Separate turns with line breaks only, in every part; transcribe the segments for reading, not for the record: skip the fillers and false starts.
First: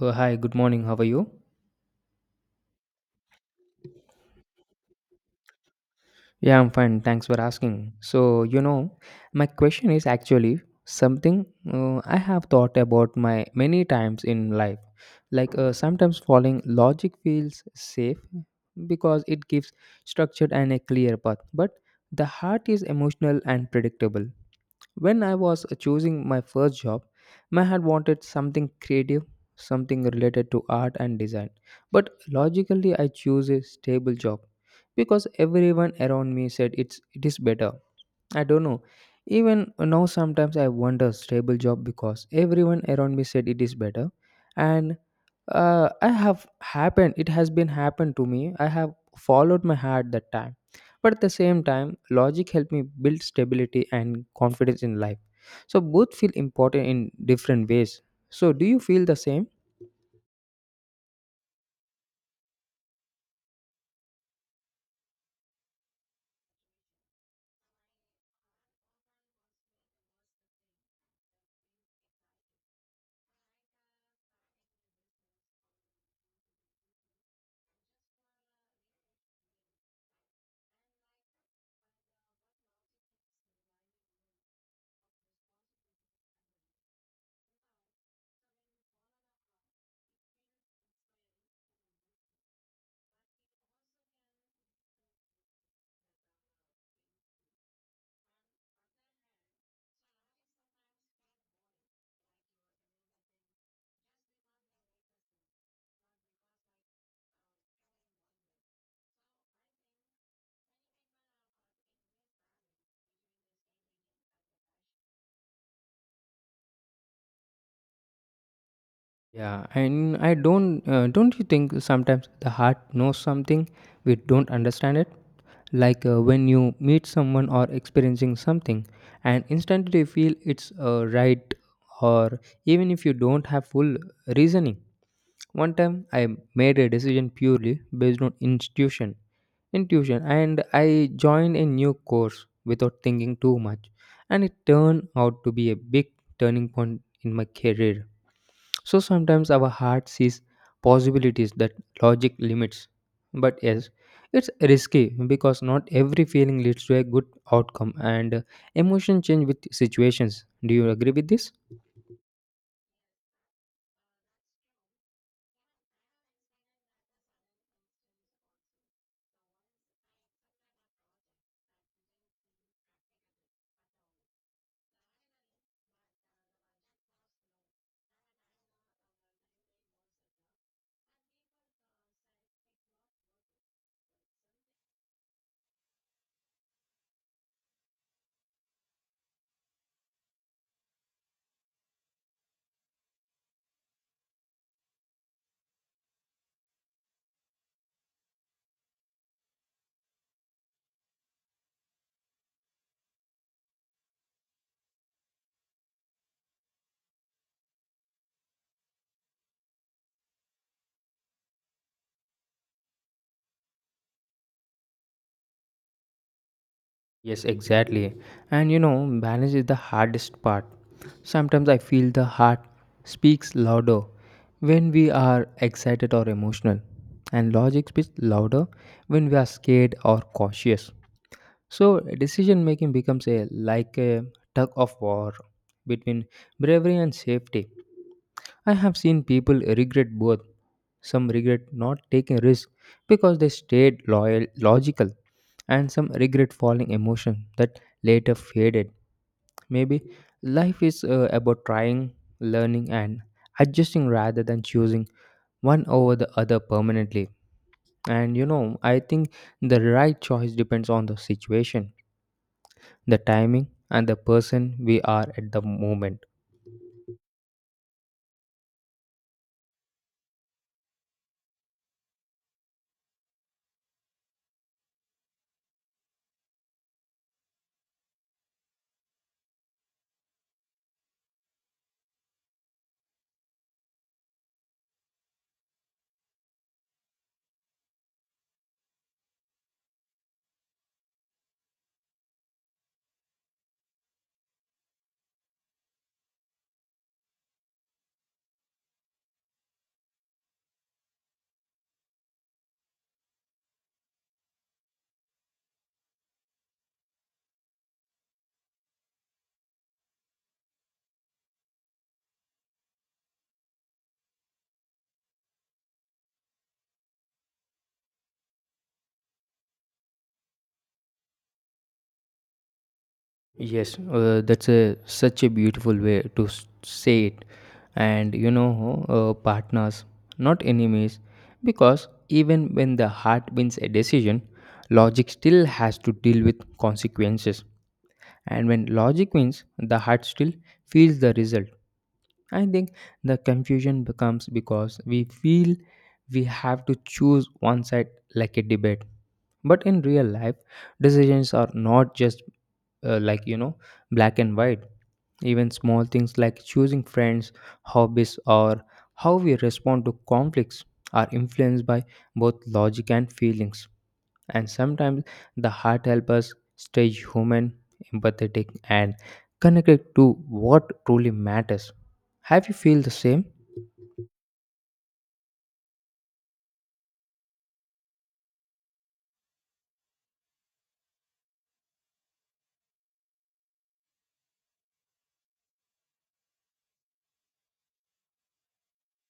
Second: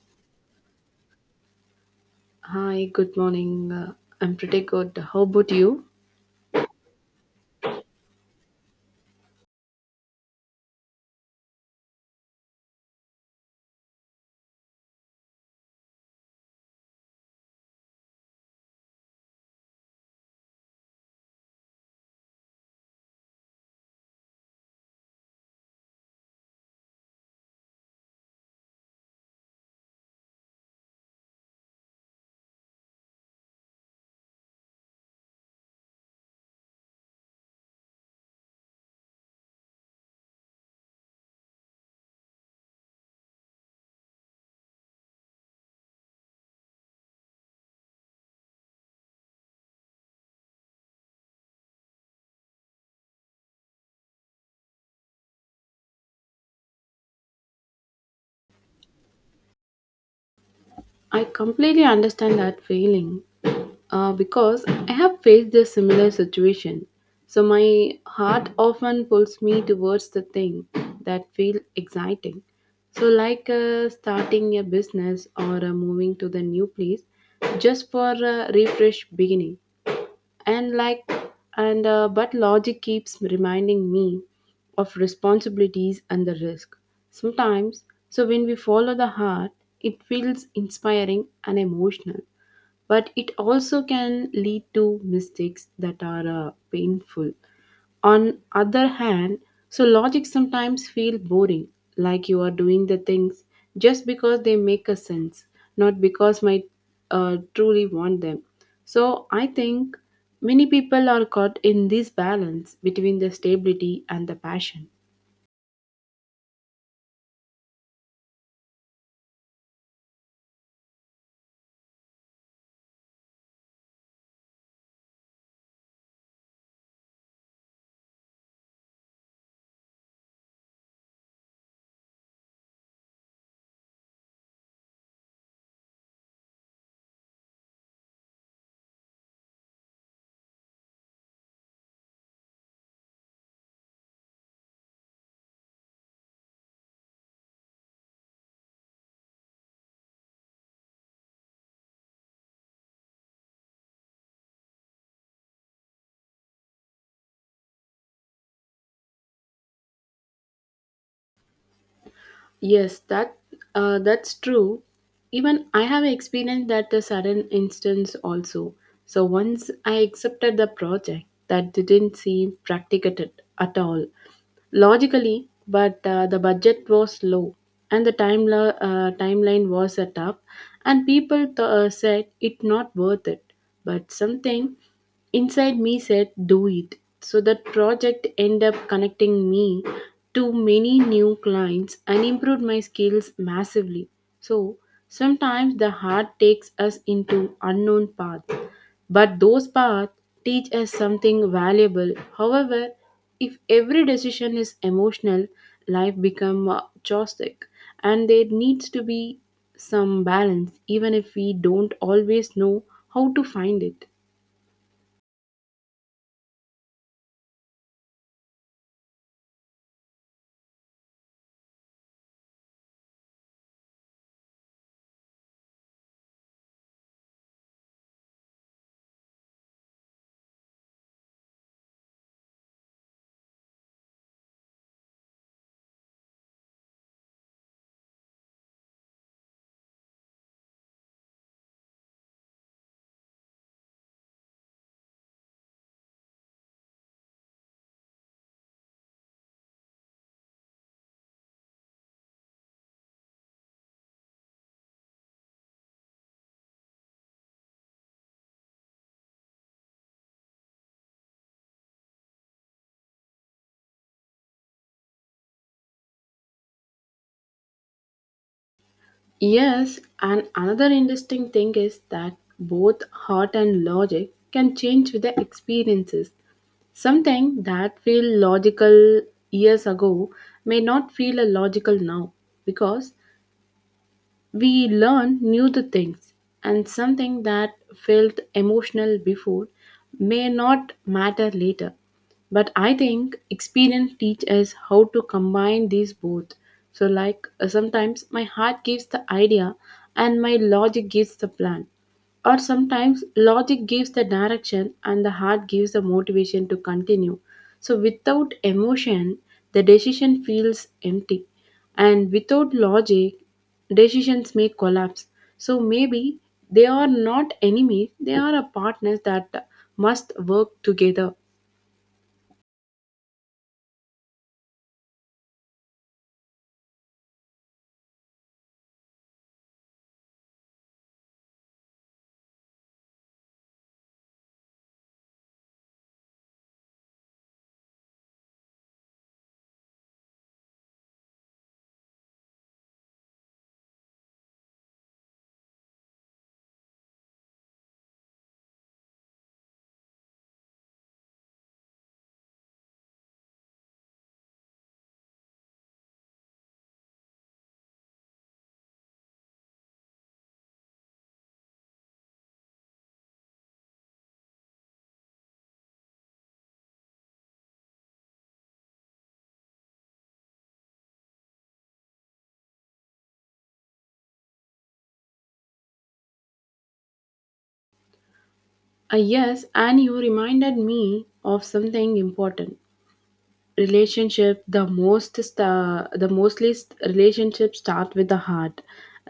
Hi, good morning. How are you?
Hi, good morning. I'm pretty good. How about you?
Yeah, I'm fine. Thanks for asking. So, you know, my question is actually something I have thought about my many times in life. Sometimes following logic feels safe because it gives structured and a clear path, but the heart is emotional and predictable. When I was choosing my first job, my head wanted something creative, something related to art and design. But logically, I chose a stable job because everyone around me said it is better. I don't know. Even now, sometimes I wonder stable job because everyone around me said it is better, and I have happened. It has been happened to me. I have followed my heart that time, but at the same time, logic helped me build stability and confidence in life. So both feel important in different ways. So, do you feel the same?
I completely understand that feeling because I have faced a similar situation. So my heart often pulls me towards the thing that feel exciting. So like starting a business or moving to the new place just for a refresh beginning. And like and but logic keeps reminding me of responsibilities and the risk sometimes. So when we follow the heart, it feels inspiring and emotional, but it also can lead to mistakes that are painful on other hand. So logic sometimes feel boring, like you are doing the things just because they make a sense, not because might truly want them. So I think many people are caught in this balance between the stability and the passion.
Yeah, and I don't you think sometimes the heart knows something we don't understand it? When you meet someone or experiencing something, and instantly feel it's right, or even if you don't have full reasoning. One time I made a decision purely based on intuition, and I joined a new course without thinking too much, and it turned out to be a big turning point in my career. So sometimes our heart sees possibilities that logic limits. But yes, it's risky because not every feeling leads to a good outcome and emotion change with situations. Do you agree with this?
Yes, that's true. Even I have experienced that a sudden instance also. So once I accepted the project that didn't seem practical at all logically, but the budget was low and the timeline was set up, and people said it not worth it. But something inside me said, "Do it." So that project ended up connecting me to many new clients and improved my skills massively. So sometimes the heart takes us into unknown paths, but those paths teach us something valuable. However, if every decision is emotional, life become chaotic, and there needs to be some balance even if we don't always know how to find it.
Yes, exactly. And you know, balance is the hardest part. Sometimes I feel the heart speaks louder when we are excited or emotional, and logic speaks louder when we are scared or cautious. So decision making becomes a like a tug of war between bravery and safety. I have seen people regret both. Some regret not taking risk because they stayed loyal logical and some regret falling emotion that later faded. Maybe life is about trying, learning and adjusting rather than choosing one over the other permanently. And you know, I think the right choice depends on the situation the timing, and the person we are at the moment.
Yes, and another interesting thing is that both heart and logic can change with the experiences. Something that feel logical years ago may not feel a logical now because we learn new the things, and something that felt emotional before may not matter later. But I think experience teaches us how to combine these both. So, like sometimes my heart gives the idea and my logic gives the plan, or sometimes logic gives the direction and the heart gives the motivation to continue. So without emotion, the decision feels empty, and without logic, decisions may collapse. So maybe they are not enemies, they are a partners that must work together.
Yes, that's a such a beautiful way to say it. And you know, partners, not enemies, because even when the heart wins a decision, logic still has to deal with consequences. And when logic wins, the heart still feels the result. I think the confusion becomes because we feel we have to choose one side like a debate. But in real life, decisions are not just uh, like, you know, black and white. Even small things like choosing friends, hobbies, or how we respond to conflicts are influenced by both logic and feelings and sometimes the heart helps us stay human empathetic and connected to what truly matters. Have you feel the same?
Ah, yes, and you reminded me of something important. Relationship, the most sta- the mostly st- relationships start with the heart,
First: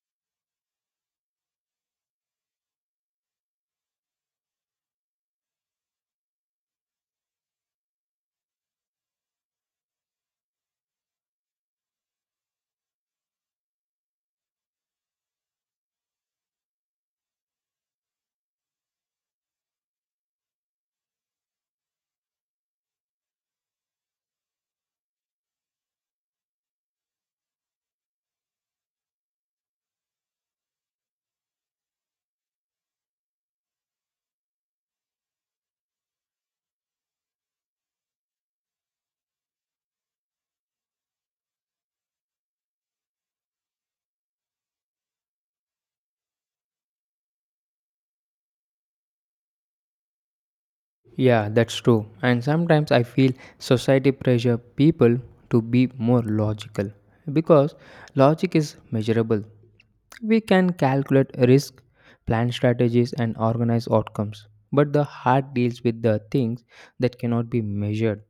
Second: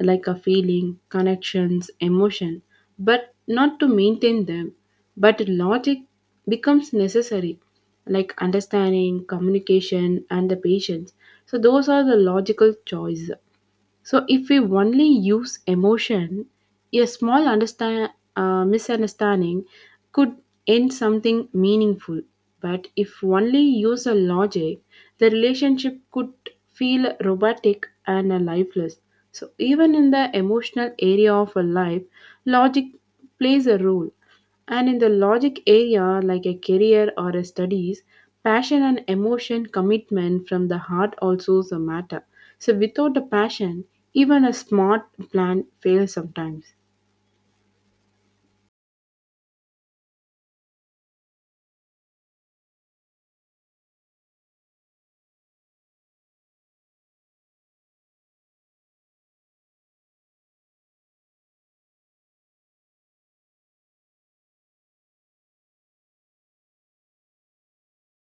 like a feeling, connections, emotion, but not to maintain them. But logic becomes necessary, like understanding, communication, and the patience. So those are the logical choice. So if we only use emotion, a small misunderstanding could end something meaningful. But if only use a logic, the relationship could feel robotic and lifeless. So even in the emotional area of a life, logic plays a role. And in the logic area, like a career or a studies, passion and emotion commitment from the heart also is a matter. So without the passion, even a smart plan fails sometimes.
Yeah, that's true and sometimes I feel society pressure people to be more logical because logic is measurable. We can calculate risk, plan strategies, and organize outcomes. But the heart deals with the things that cannot be measured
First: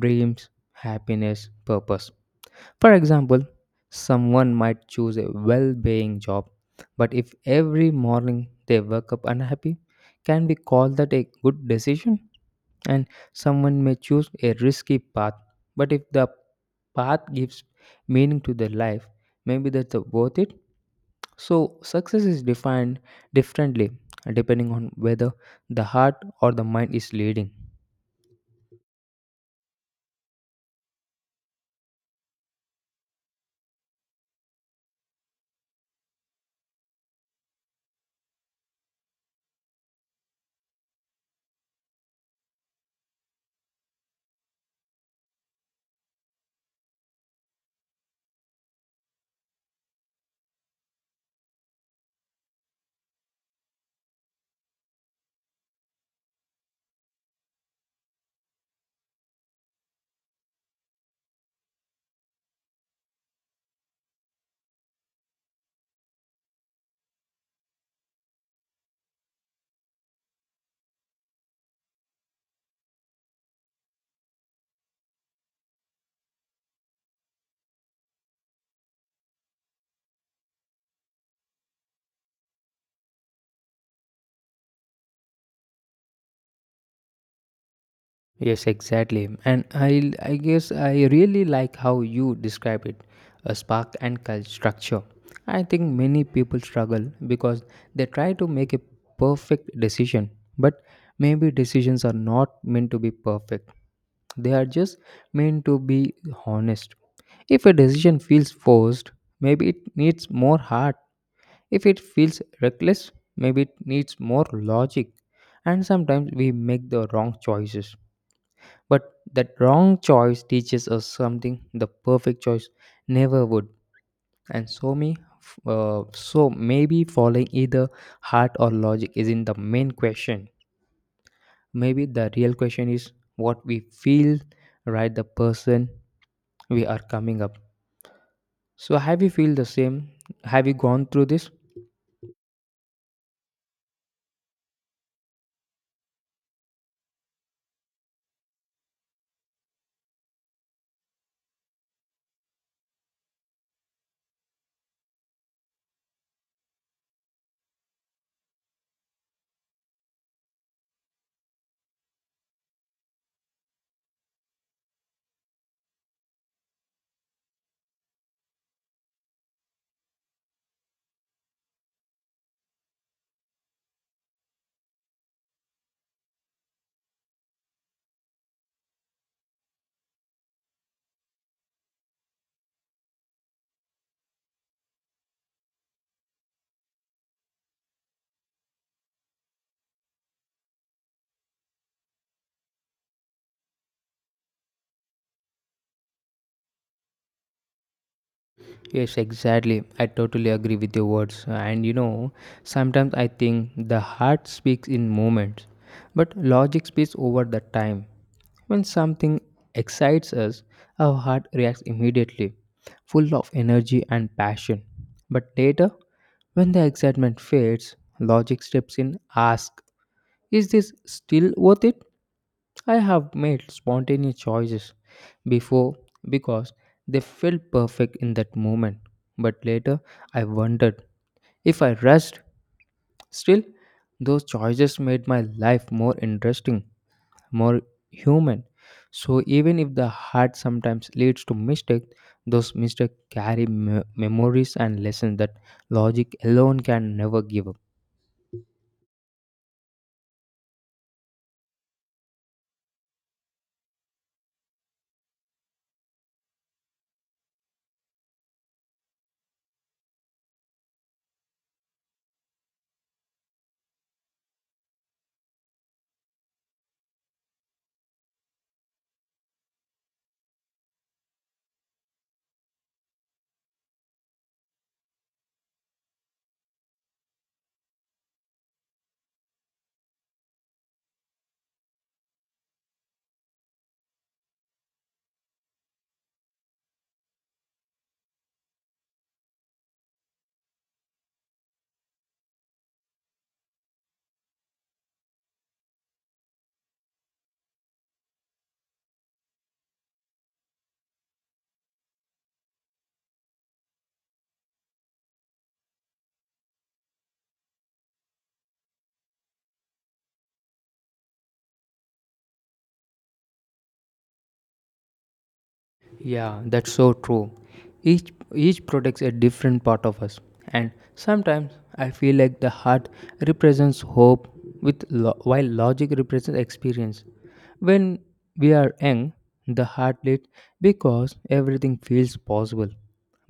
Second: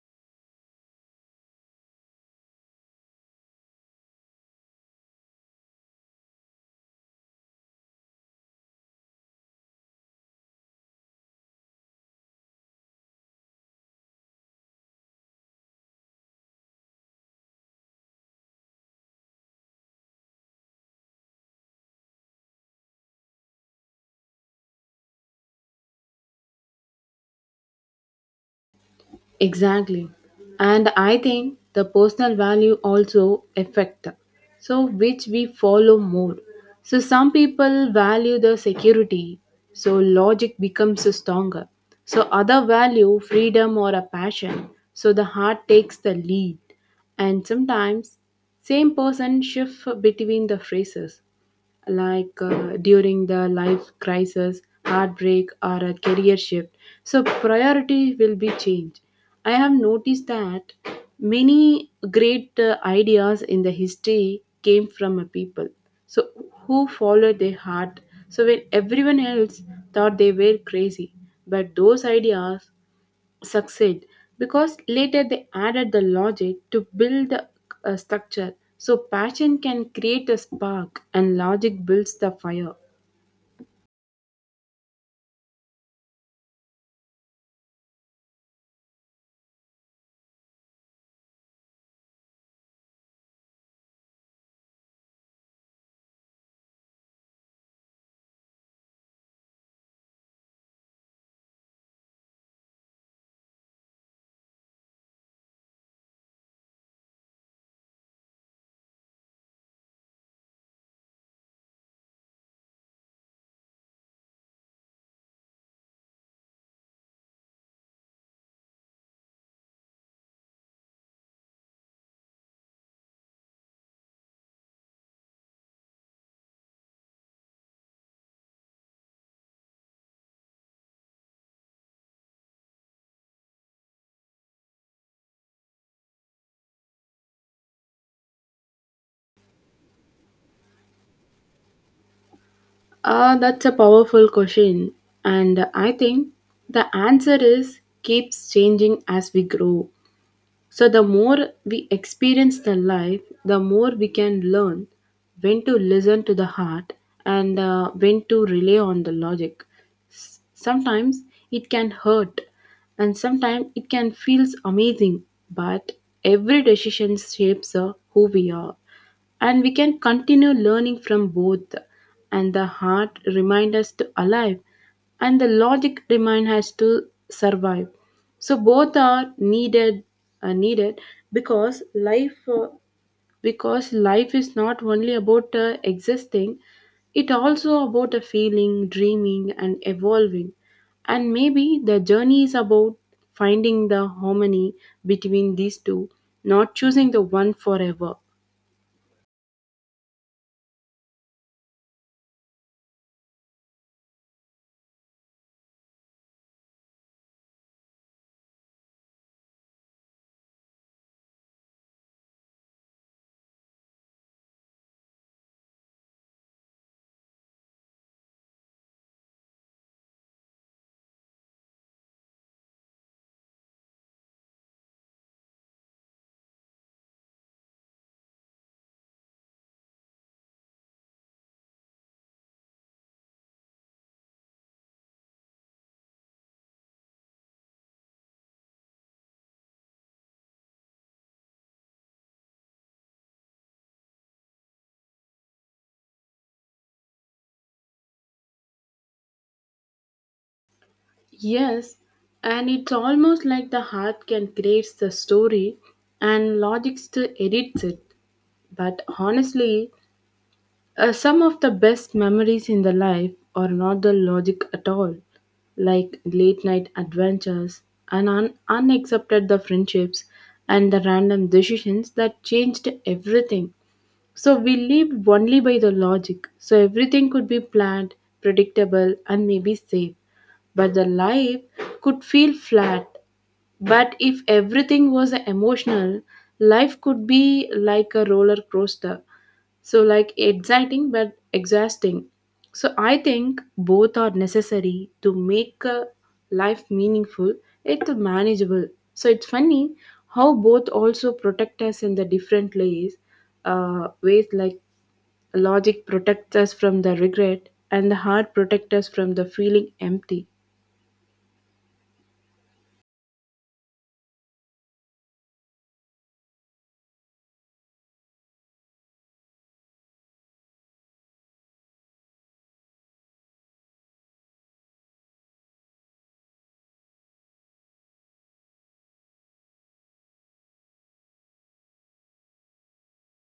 dreams, happiness, purpose. For example, someone might choose a well paying job, but if every morning they wake up unhappy, can we call that a good decision? And someone may choose a risky path, but if the path gives meaning to their life, maybe that's worth it. So, success is defined differently depending on whether the heart or the mind is leading.
Exactly. And I think the personal value also affect so which we follow more. So some people value the security, so logic becomes stronger. So other value freedom or a passion, so the heart takes the lead. And sometimes same person shift between the phrases, like during the life crisis, heartbreak, or a career shift. So, priority will be changed. I have noticed that many great ideas in the history came from a people. So, who followed their heart? So, when everyone else thought they were crazy, but those ideas succeed because later they added the logic to build the structure. So passion can create a spark, and logic builds the fire.
Yes, exactly. And I guess I really like how you describe it, a spark and cult structure. I think many people struggle because they try to make a perfect decision, but maybe decisions are not meant to be perfect. They are just meant to be honest. If a decision feels forced, maybe it needs more heart. If it feels reckless, maybe it needs more logic. And sometimes we make the wrong choices but that wrong choice teaches us something the perfect choice never would. And so me, so maybe following either heart or logic isn't the main question. Maybe the real question is what we feel, right? The person we are coming up. So have you feel the same? Have you gone through this?
Ah, that's a powerful question, and I think the answer is keeps changing as we grow. So, the more we experience the life, the more we can learn when to listen to the heart and when to rely on the logic. Sometimes it can hurt, and sometimes it can feels amazing, but every decision shapes who we are, and we can continue learning from both. And the heart remind us to alive, and the logic remind us to survive. So both are needed because life is not only about existing, it also about a feeling, dreaming, and evolving. And maybe the journey is about finding the harmony between these two, not choosing the one forever.
Yes, exactly. I totally agree with your words. And you know, sometimes I think the heart speaks in moments, but logic speaks over the time. When something excites us, our heart reacts immediately, full of energy and passion. But later, when the excitement fades, logic steps in, asks, is this still worth it? I have made spontaneous choices before because they felt perfect in that moment. But later, I wondered if I rushed. Still, those choices made my life more interesting, more human. So, even if the heart sometimes leads to mistakes, those mistakes carry memories and lessons that logic alone can never give up.
Yes, and it's almost like the heart can create the story and logic still edits it. But honestly, some of the best memories in the life are not the logic at all, like late night adventures, and unaccepted the friendships, and the random decisions that changed everything. So we lived only by the logic, so everything could be planned, predictable, and maybe safe, but the life could feel flat. But if everything was emotional, life could be like a roller coaster. So, like exciting but exhausting. So, I think both are necessary to make a life meaningful, it's manageable. So, it's funny how both also protect us in the different ways, like logic protects us from the regret, and the heart protects us from the feeling empty.
Yeah, that's so true. Each protects a different part of us, and sometimes I feel like the heart represents hope, with while logic represents experience. When we are young, the heart leads because everything feels possible.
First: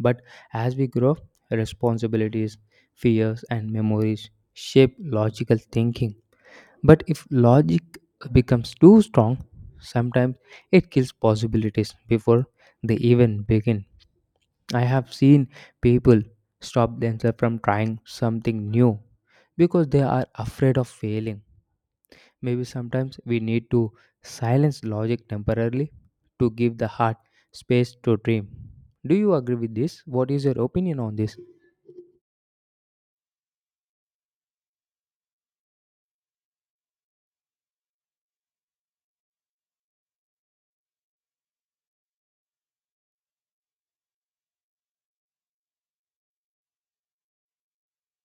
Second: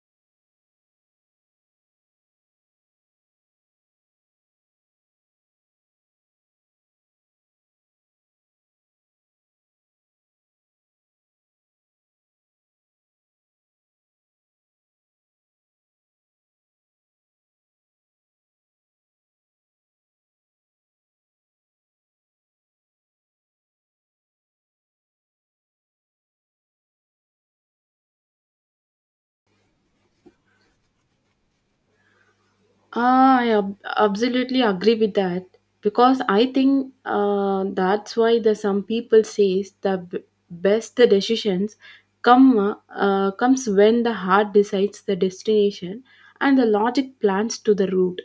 But as we grow, up, responsibilities, fears, and memories shape logical thinking. But if logic becomes too strong, sometimes it kills possibilities before they even begin. I have seen people stop themselves from trying something new because they are afraid of failing. Maybe sometimes we need to silence logic temporarily to give the heart space to dream. Do you agree with this? What is your opinion on this?
Ah, I absolutely agree with that because I think that's why the some people says the best decisions comes when the heart decides the destination and the logic plans to the route,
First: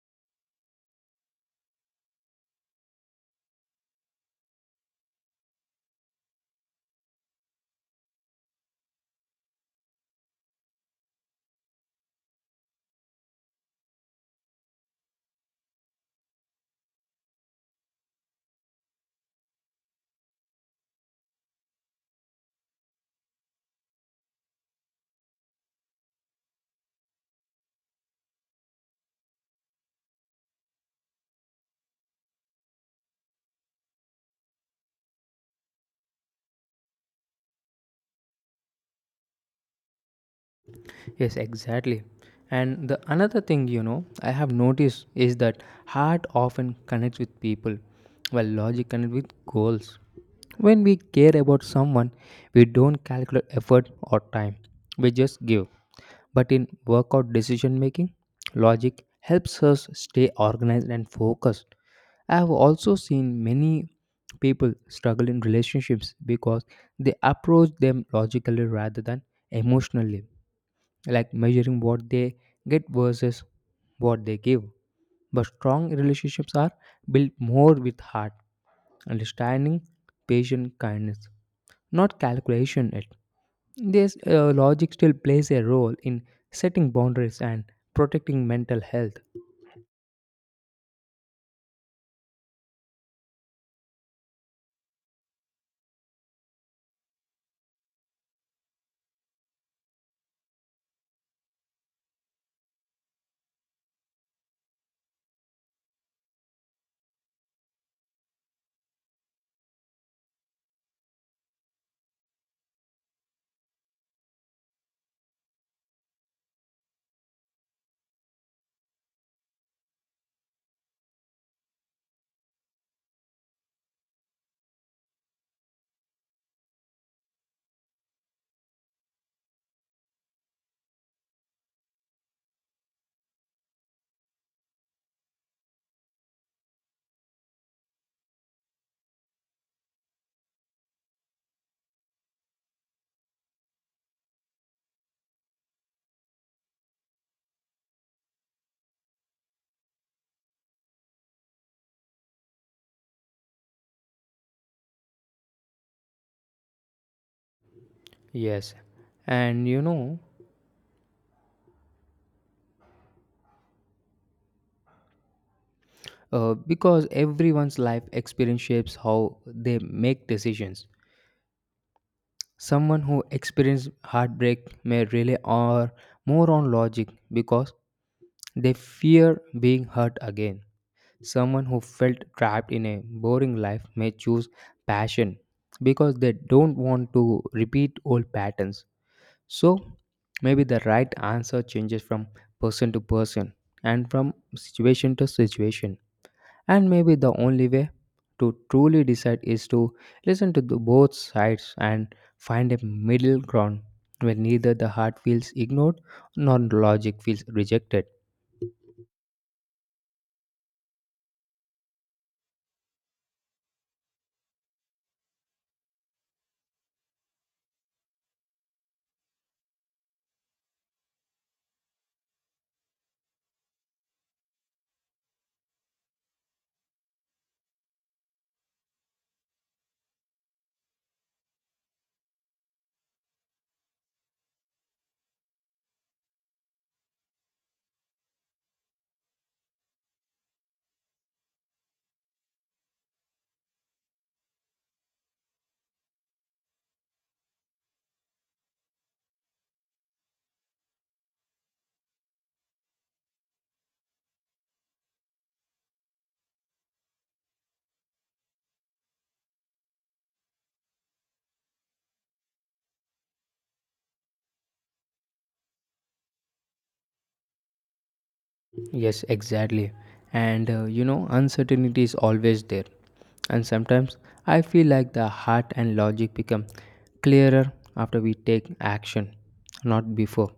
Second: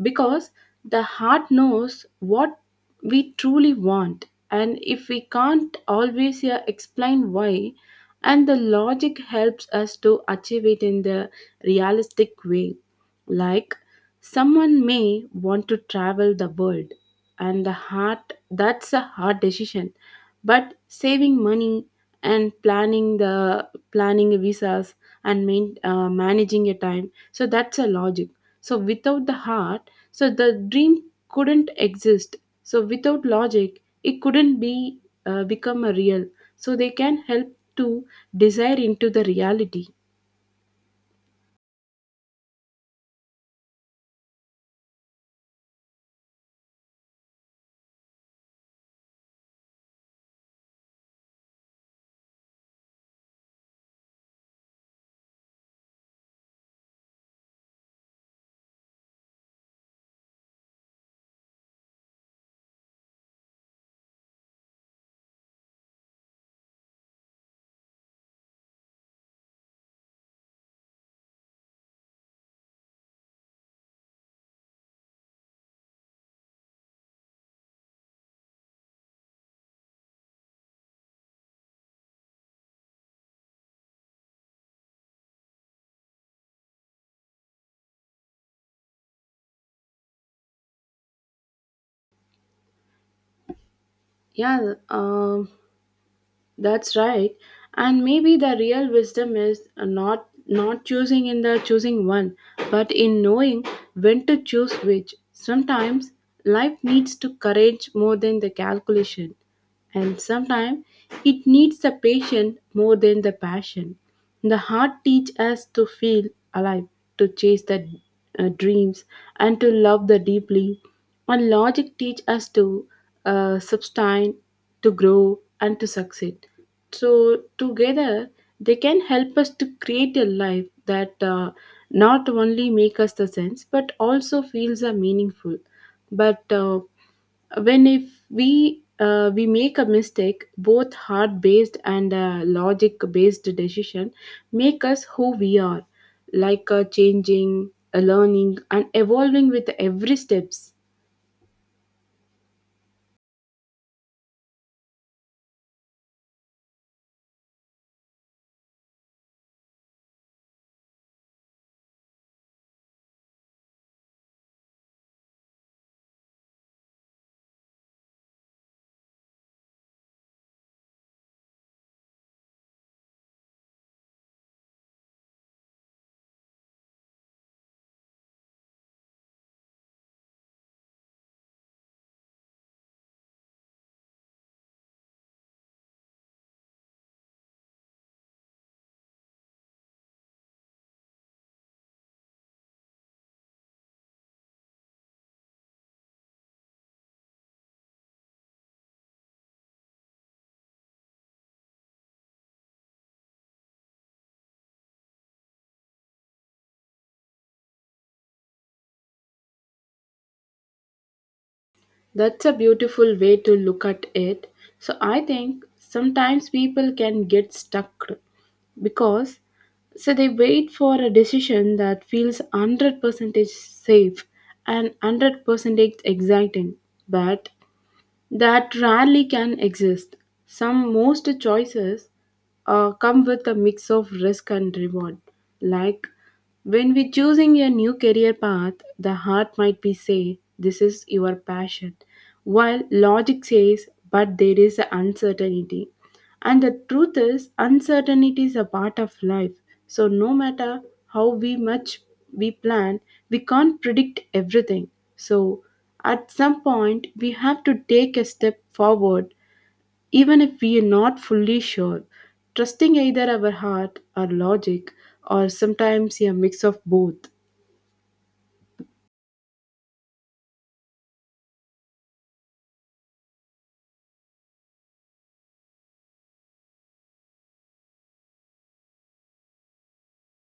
because the heart knows what we truly want, and if we can't always explain why. And the logic helps us to achieve it in the realistic way. Like someone may want to travel the world, and the heart that's a hard decision, but saving money, and planning visas, and managing your time, so that's a logic. So without the heart, so the dream couldn't exist. So without logic, it couldn't be become a real, so they can help to desire into the reality.
Yes, exactly. And the another thing you know I have noticed is that heart often connects with people, while logic connects with goals. When we care about someone, we don't calculate effort or time. We just give. But in workout decision making, logic helps us stay organized and focused. I have also seen many people struggle in relationships because they approach them logically rather than emotionally like measuring what they get versus what they give. But strong relationships are built more with heart, understanding, patient kindness, not calculation. It this logic still plays a role in setting boundaries and protecting mental health.
Yeah. That's right. And maybe the real wisdom is not choosing in the choosing one, but in knowing when to choose which. Sometimes life needs to courage more than the calculation, and sometimes it needs the patience more than the passion. The heart teaches us to feel alive, to chase the dreams, and to love the deeply. And logic teaches us to sustain, to grow, and to succeed. So together, they can help us to create a life that not only make us the sense, but also feels are meaningful. But when if we make a mistake, both heart based and logic based decision make us who we are, like changing, learning, and evolving with every steps.
Yes, and you know because everyone's life experience shapes how they make decisions. Someone who experiences heartbreak may rely on more on logic because they fear being hurt again. Someone who felt trapped in a boring life may choose passion because they don't want to repeat old patterns. So, maybe the right answer changes from person to person and from situation to situation. And maybe the only way to truly decide is to listen to the both sides and find a middle ground where neither the heart feels ignored nor logic feels rejected.
That's a beautiful way to look at it. So I think sometimes people can get stuck because so they wait for a decision that feels 100% safe and 100% exciting, but that rarely can exist. Some most choices come with a mix of risk and reward. Like when we're choosing a new career path, the heart might be say, "This is your passion," while logic says, "But there is uncertainty." And the truth is, uncertainty is a part of life. So, no matter how we much we plan, we can't predict everything. So, at some point, we have to take a step forward, even if we are not fully sure. Trusting either our heart or logic, or sometimes a mix of both.
Yes, exactly. And you know, uncertainty is always there. And sometimes I feel like the heart and logic become clearer after we take action, not before.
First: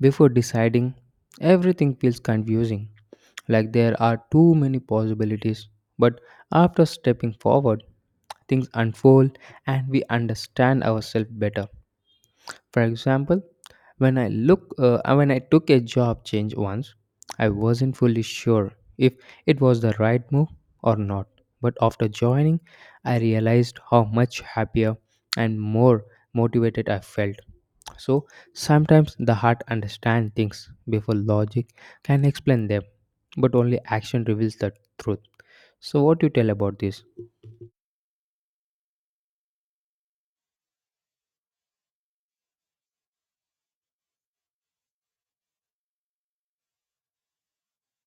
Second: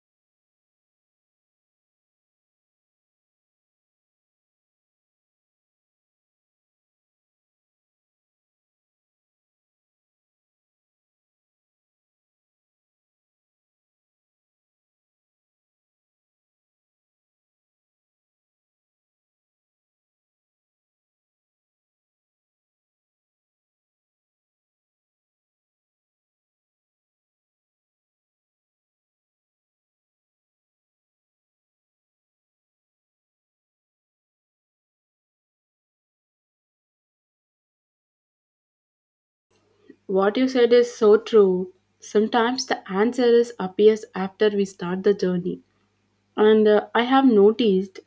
Before deciding, everything feels confusing, like there are too many possibilities. But after stepping forward, things unfold and we understand ourselves better. For example, when I took a job change once, I wasn't fully sure if it was the right move or not. But after joining, I realized how much happier and more motivated I felt. So sometimes the heart understands things before logic can explain them, but only action reveals the truth. So what do you tell about this?
What you said is so true. Sometimes the answer is appears after we start the journey. And I have noticed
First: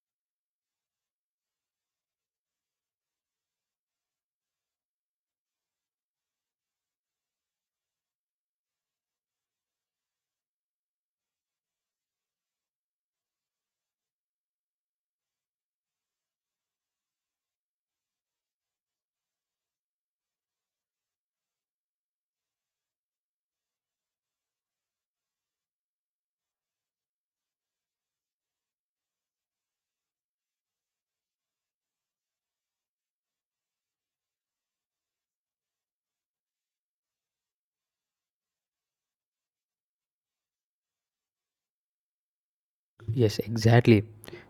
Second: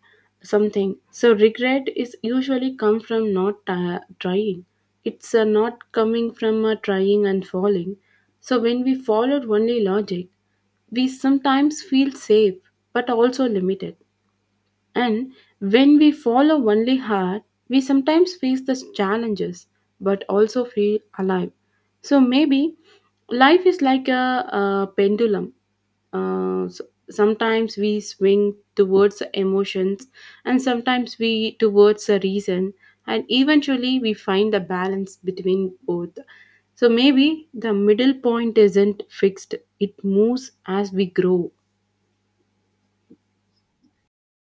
something, so regret is usually come from not trying. It's not coming from trying and falling. So when we followed only logic, we sometimes feel safe but also limited. And when we follow only heart, we sometimes face the challenges but also feel alive. So maybe life is like a pendulum. Uh, s- Sometimes we swing towards the emotions, and sometimes we towards the reason, and eventually we find the balance between both. So maybe the middle point isn't fixed, it moves as we grow.
Yes, exactly.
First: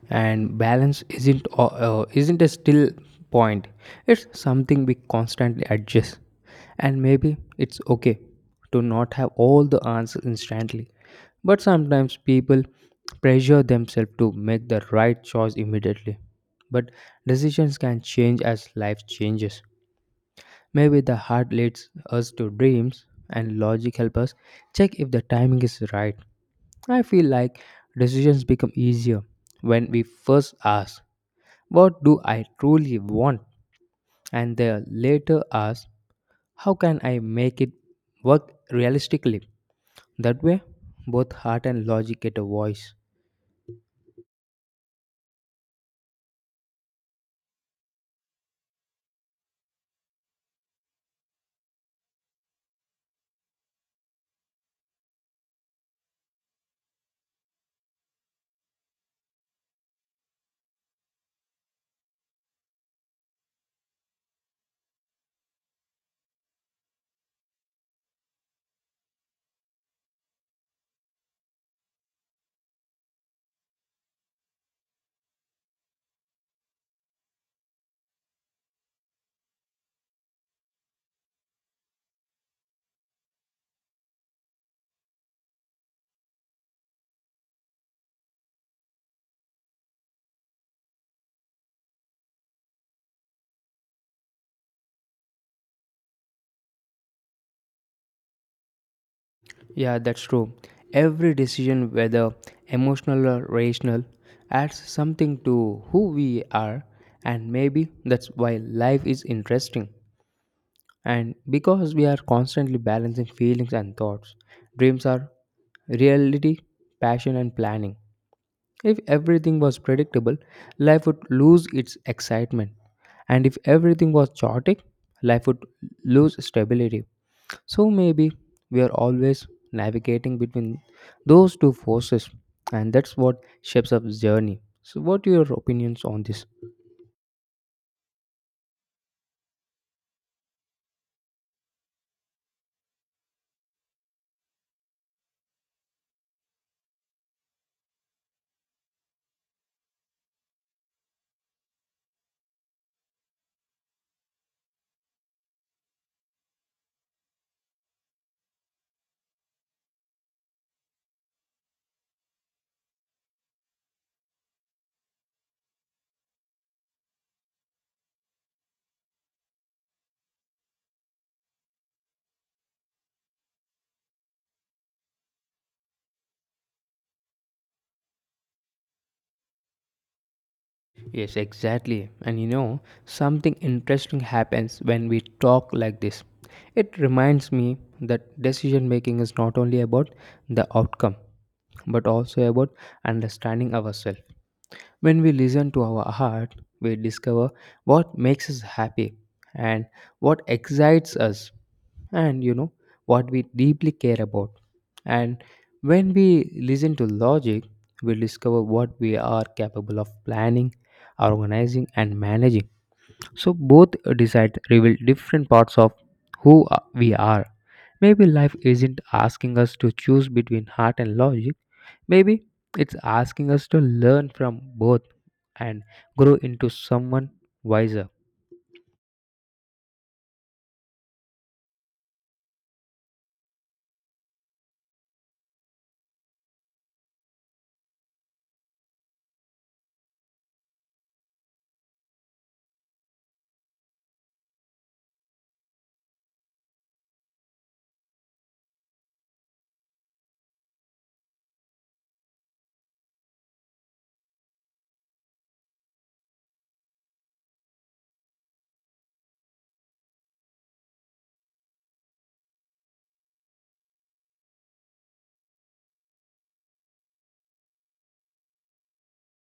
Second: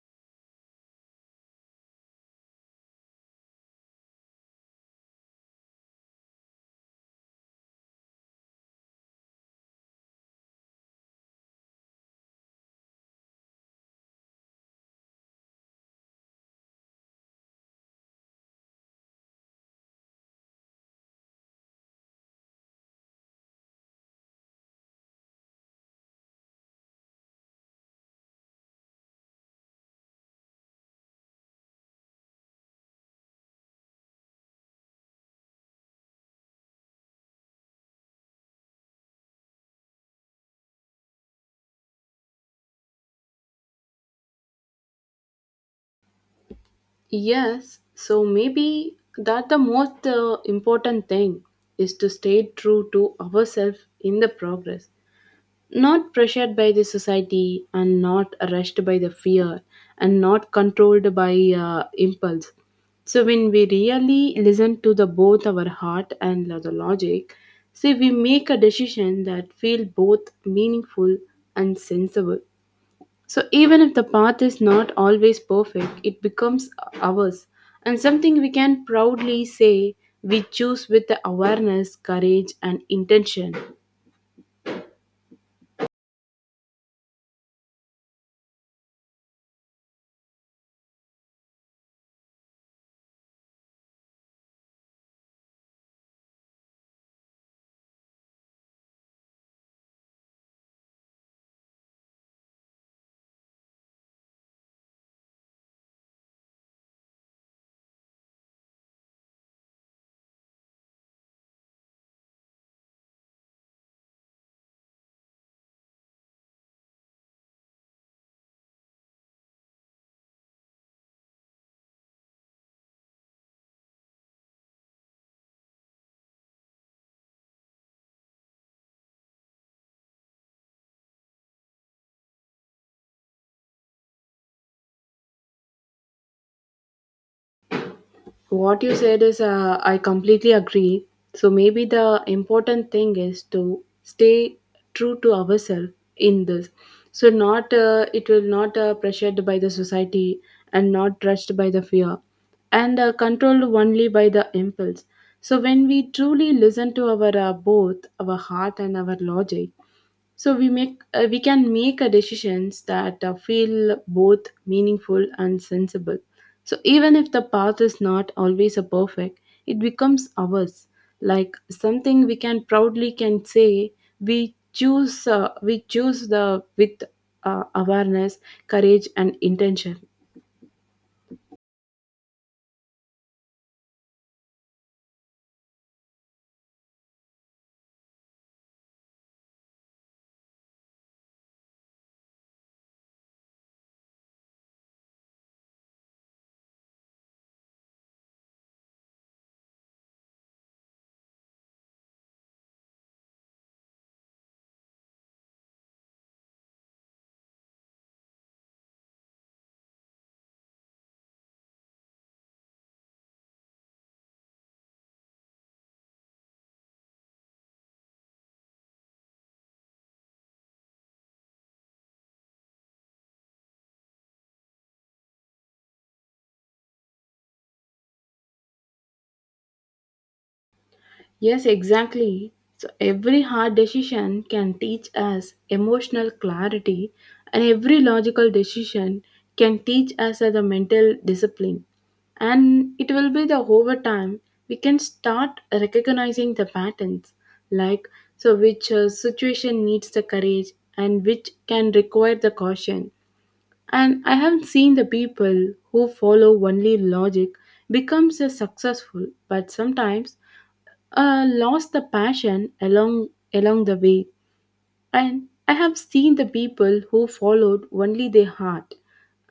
And balance isn't a still point. It's something we constantly adjust. And maybe it's okay to not have all the answers instantly. But sometimes people pressure themselves to make the right choice immediately. But decisions can change as life changes. Maybe the heart leads us to dreams and logic helps us check if the timing is right. I feel like decisions become easier when we first ask, what do I truly want? And then later ask, how can I make it work realistically? That way, both heart and logic get a voice.
Yes, so maybe that the most important thing is to stay true to ourselves in the progress, not pressured by the society, and not rushed by the fear, and not controlled by impulse. So when we really listen to the both our heart and the logic, say we make a decision that feel both meaningful and sensible. So even if the path is not always perfect, it becomes ours, and something we can proudly say we choose with the awareness, courage, and intention.
Yeah, that's true. Every decision, whether emotional or rational, adds something to who we are, and maybe that's why life is interesting. And because we are constantly balancing feelings and thoughts, dreams are reality, passion, and planning. If everything was predictable, life would lose its excitement. And if everything was chaotic, life would lose stability. So maybe we are always navigating between those two forces, and that's what shapes up journey. So, what are your opinions on this?
What you said is I completely agree. So maybe the important thing is to stay true to ourselves in this. So not it will not pressured by the society, and not rushed by the fear, and controlled only by the impulse. So when we truly listen to our both our heart and our logic, so we can make a decisions that feel both meaningful and sensible. So even if the path is not always a perfect, it becomes ours, like something we can proudly can say we choose the with awareness, courage, and intention.
Yes, exactly. And you know, something interesting happens when we talk like this. It reminds me that decision making is not only about the outcome, but also about understanding ourselves. When we listen to our heart, we discover what makes us happy and what excites us and you know what we deeply care about. And when we listen to logic, we discover what we are capable of planning, organizing, and managing. So both decides reveal different parts of who we are. Maybe life isn't asking us to choose between heart and logic. Maybe it's asking us to learn from both and grow into someone wiser.
Yes, exactly. So every hard decision can teach us emotional clarity, and every logical decision can teach us the mental discipline. And it will be the over time, we can start recognizing the patterns, like so which situation needs the courage, and which can require the caution. And I have seen the people who follow only logic becomes a successful, but sometimes lost the passion along the way. And I have seen the people who followed only their heart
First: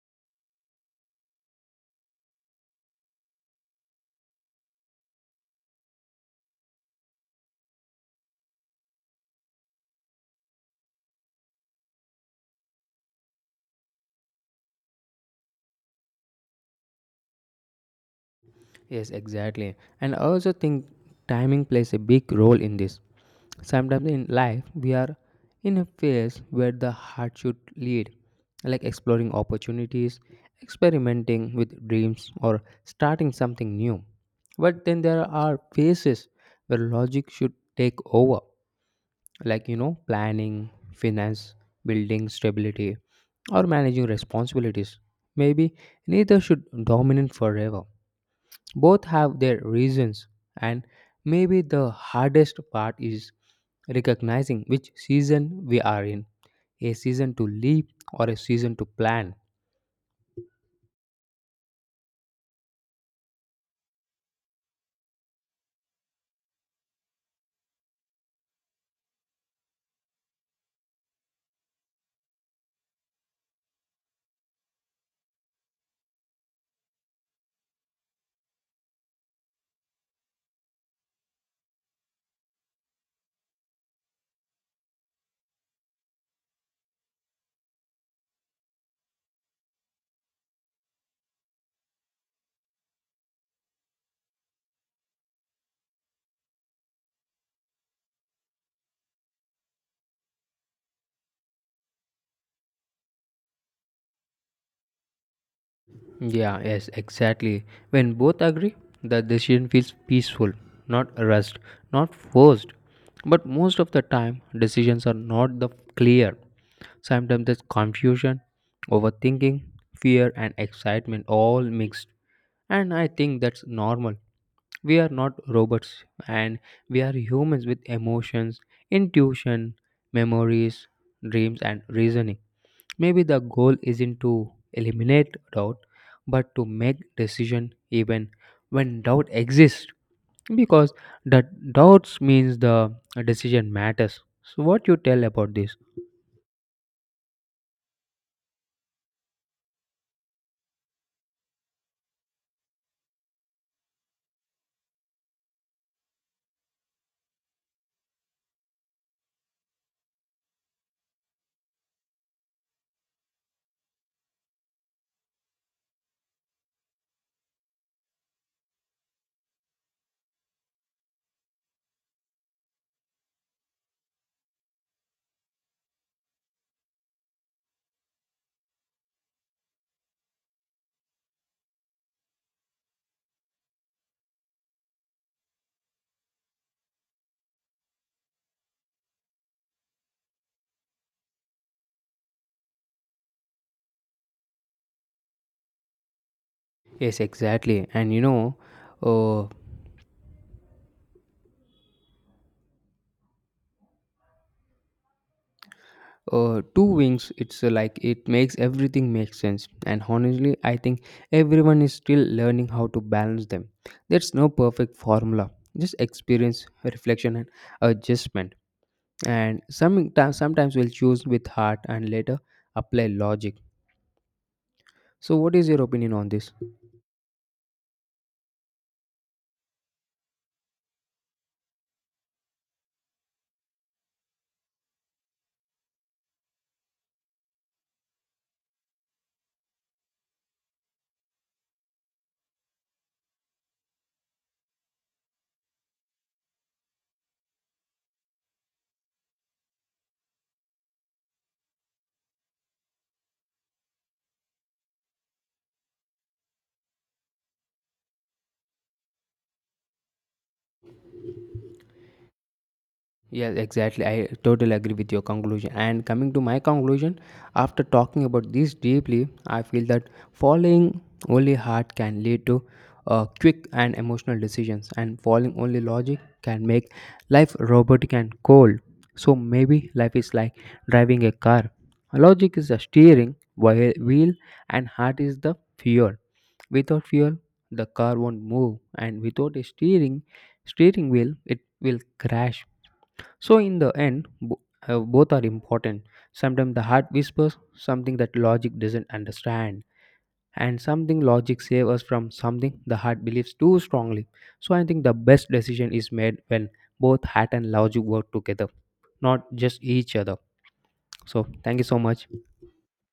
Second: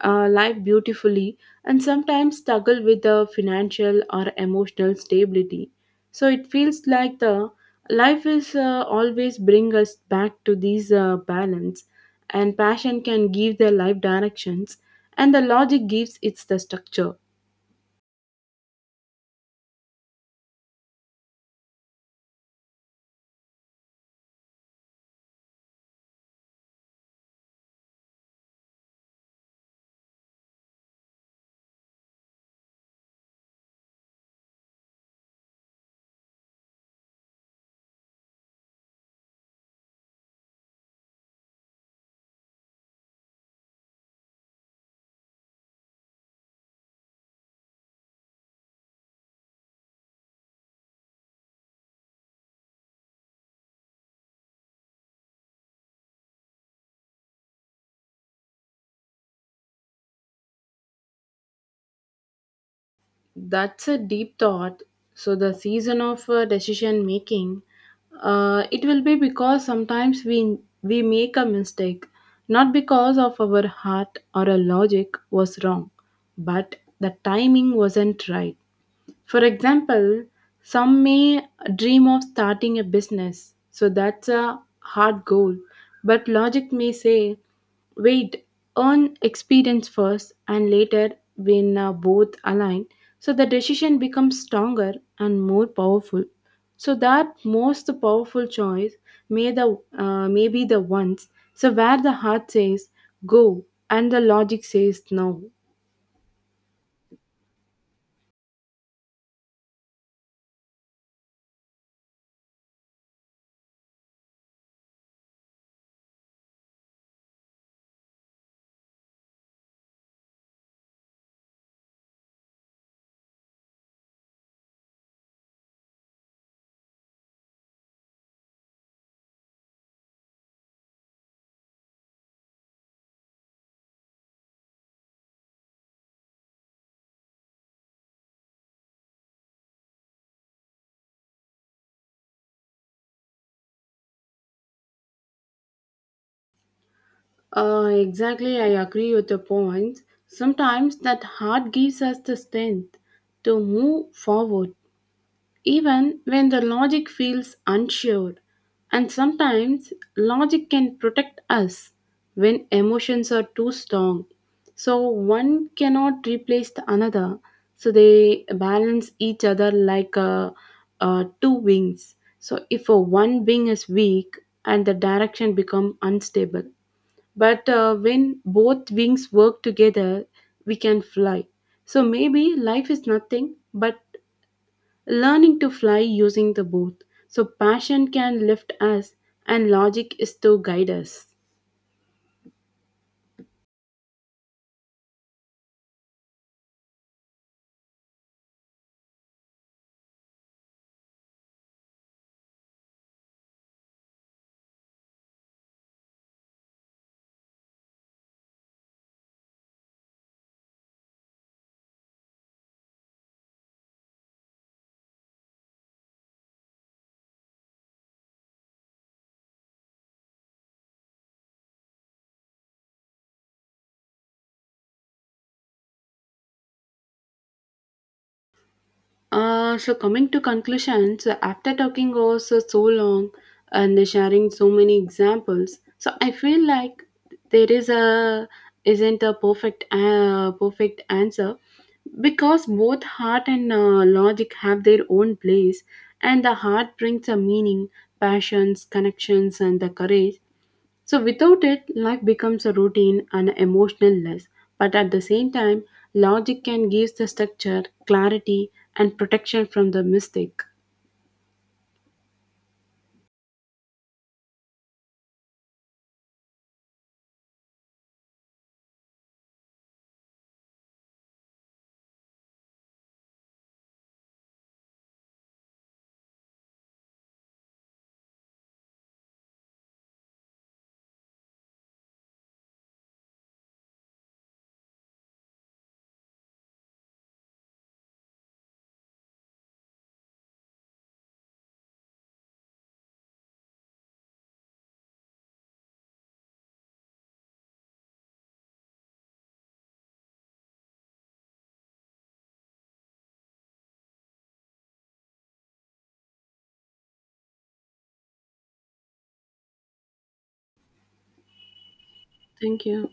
live beautifully, and sometimes struggle with the financial or emotional stability. So it feels like the life is always bring us back to these balance, and passion can give their life directions, and the logic gives its the structure.
Yes, exactly. And I also think timing plays a big role in this. Sometimes in life, we are in a phase where the heart should lead, like exploring opportunities, experimenting with dreams, or starting something new. But then there are phases where logic should take over, like you know, planning, finance, building stability, or managing responsibilities. Maybe neither should dominate forever. Both have their reasons, and maybe the hardest part is recognizing which season we are in a season to live or a season to plan.
That's a deep thought. So the season of decision making, it will be because sometimes we make a mistake, not because of our heart or our logic was wrong, but the timing wasn't right. For example, some may dream of starting a business, so that's a hard goal. But logic may say, wait, earn experience first, and later, when both align, so the decision becomes stronger and more powerful. So that most powerful choice may be the ones. So where the heart says go, and the logic says no.
Yeah, yes, exactly. When both agree, the decision feels peaceful, not rushed, not forced. But most of the time, decisions are not the clear. Sometimes there's confusion, overthinking, fear, and excitement all mixed. And I think that's normal. We are not robots, and we are humans with emotions, intuition, memories, dreams, and reasoning. Maybe the goal isn't to eliminate doubt, but to make decision even when doubt exists, because the doubts means the decision matters. So, what you tell about this?
Exactly, I agree with your point. Sometimes that heart gives us the strength to move forward, even when the logic feels unsure. And sometimes logic can protect us when emotions are too strong. So one cannot replace the another. So they balance each other like two wings. So if a one wing is weak and the direction become unstable, but when both wings work together, we can fly. So maybe life is nothing but learning to fly using the both. So passion can lift us, and logic is to guide us.
Yes, exactly. And you know, uh, two wings. It's like it makes everything make sense. And honestly, I think everyone is still learning how to balance them. There's no perfect formula. Just experience, reflection, and adjustment and sometimes we'll choose with heart and later apply logic. So what is your opinion on this?
So coming to conclusions, after talking also so long and sharing so many examples, so I feel like there is a isn't a perfect answer because both heart and logic have their own place, and the heart brings a meaning, passions, connections, and the courage, so without it, life becomes a routine and emotionless. But at the same time, logic can give the structure, clarity, and protection from the mistake.
Yeah, exactly, I totally agree with your conclusion and coming to my conclusion after talking about this deeply I feel that following only heart can lead to quick and emotional decisions and following only logic can make life robotic and cold. So maybe life is like driving a car, logic is the steering wheel and heart is the fuel. Without fuel, the car won't move, and without a steering wheel, it will crash. So in the end, both are important. Sometimes the heart whispers something that logic doesn't understand, and something logic saves us from something the heart believes too strongly. So I think the best decision is made when both heart and logic work together, not just each other. So thank you so much.
Thank you.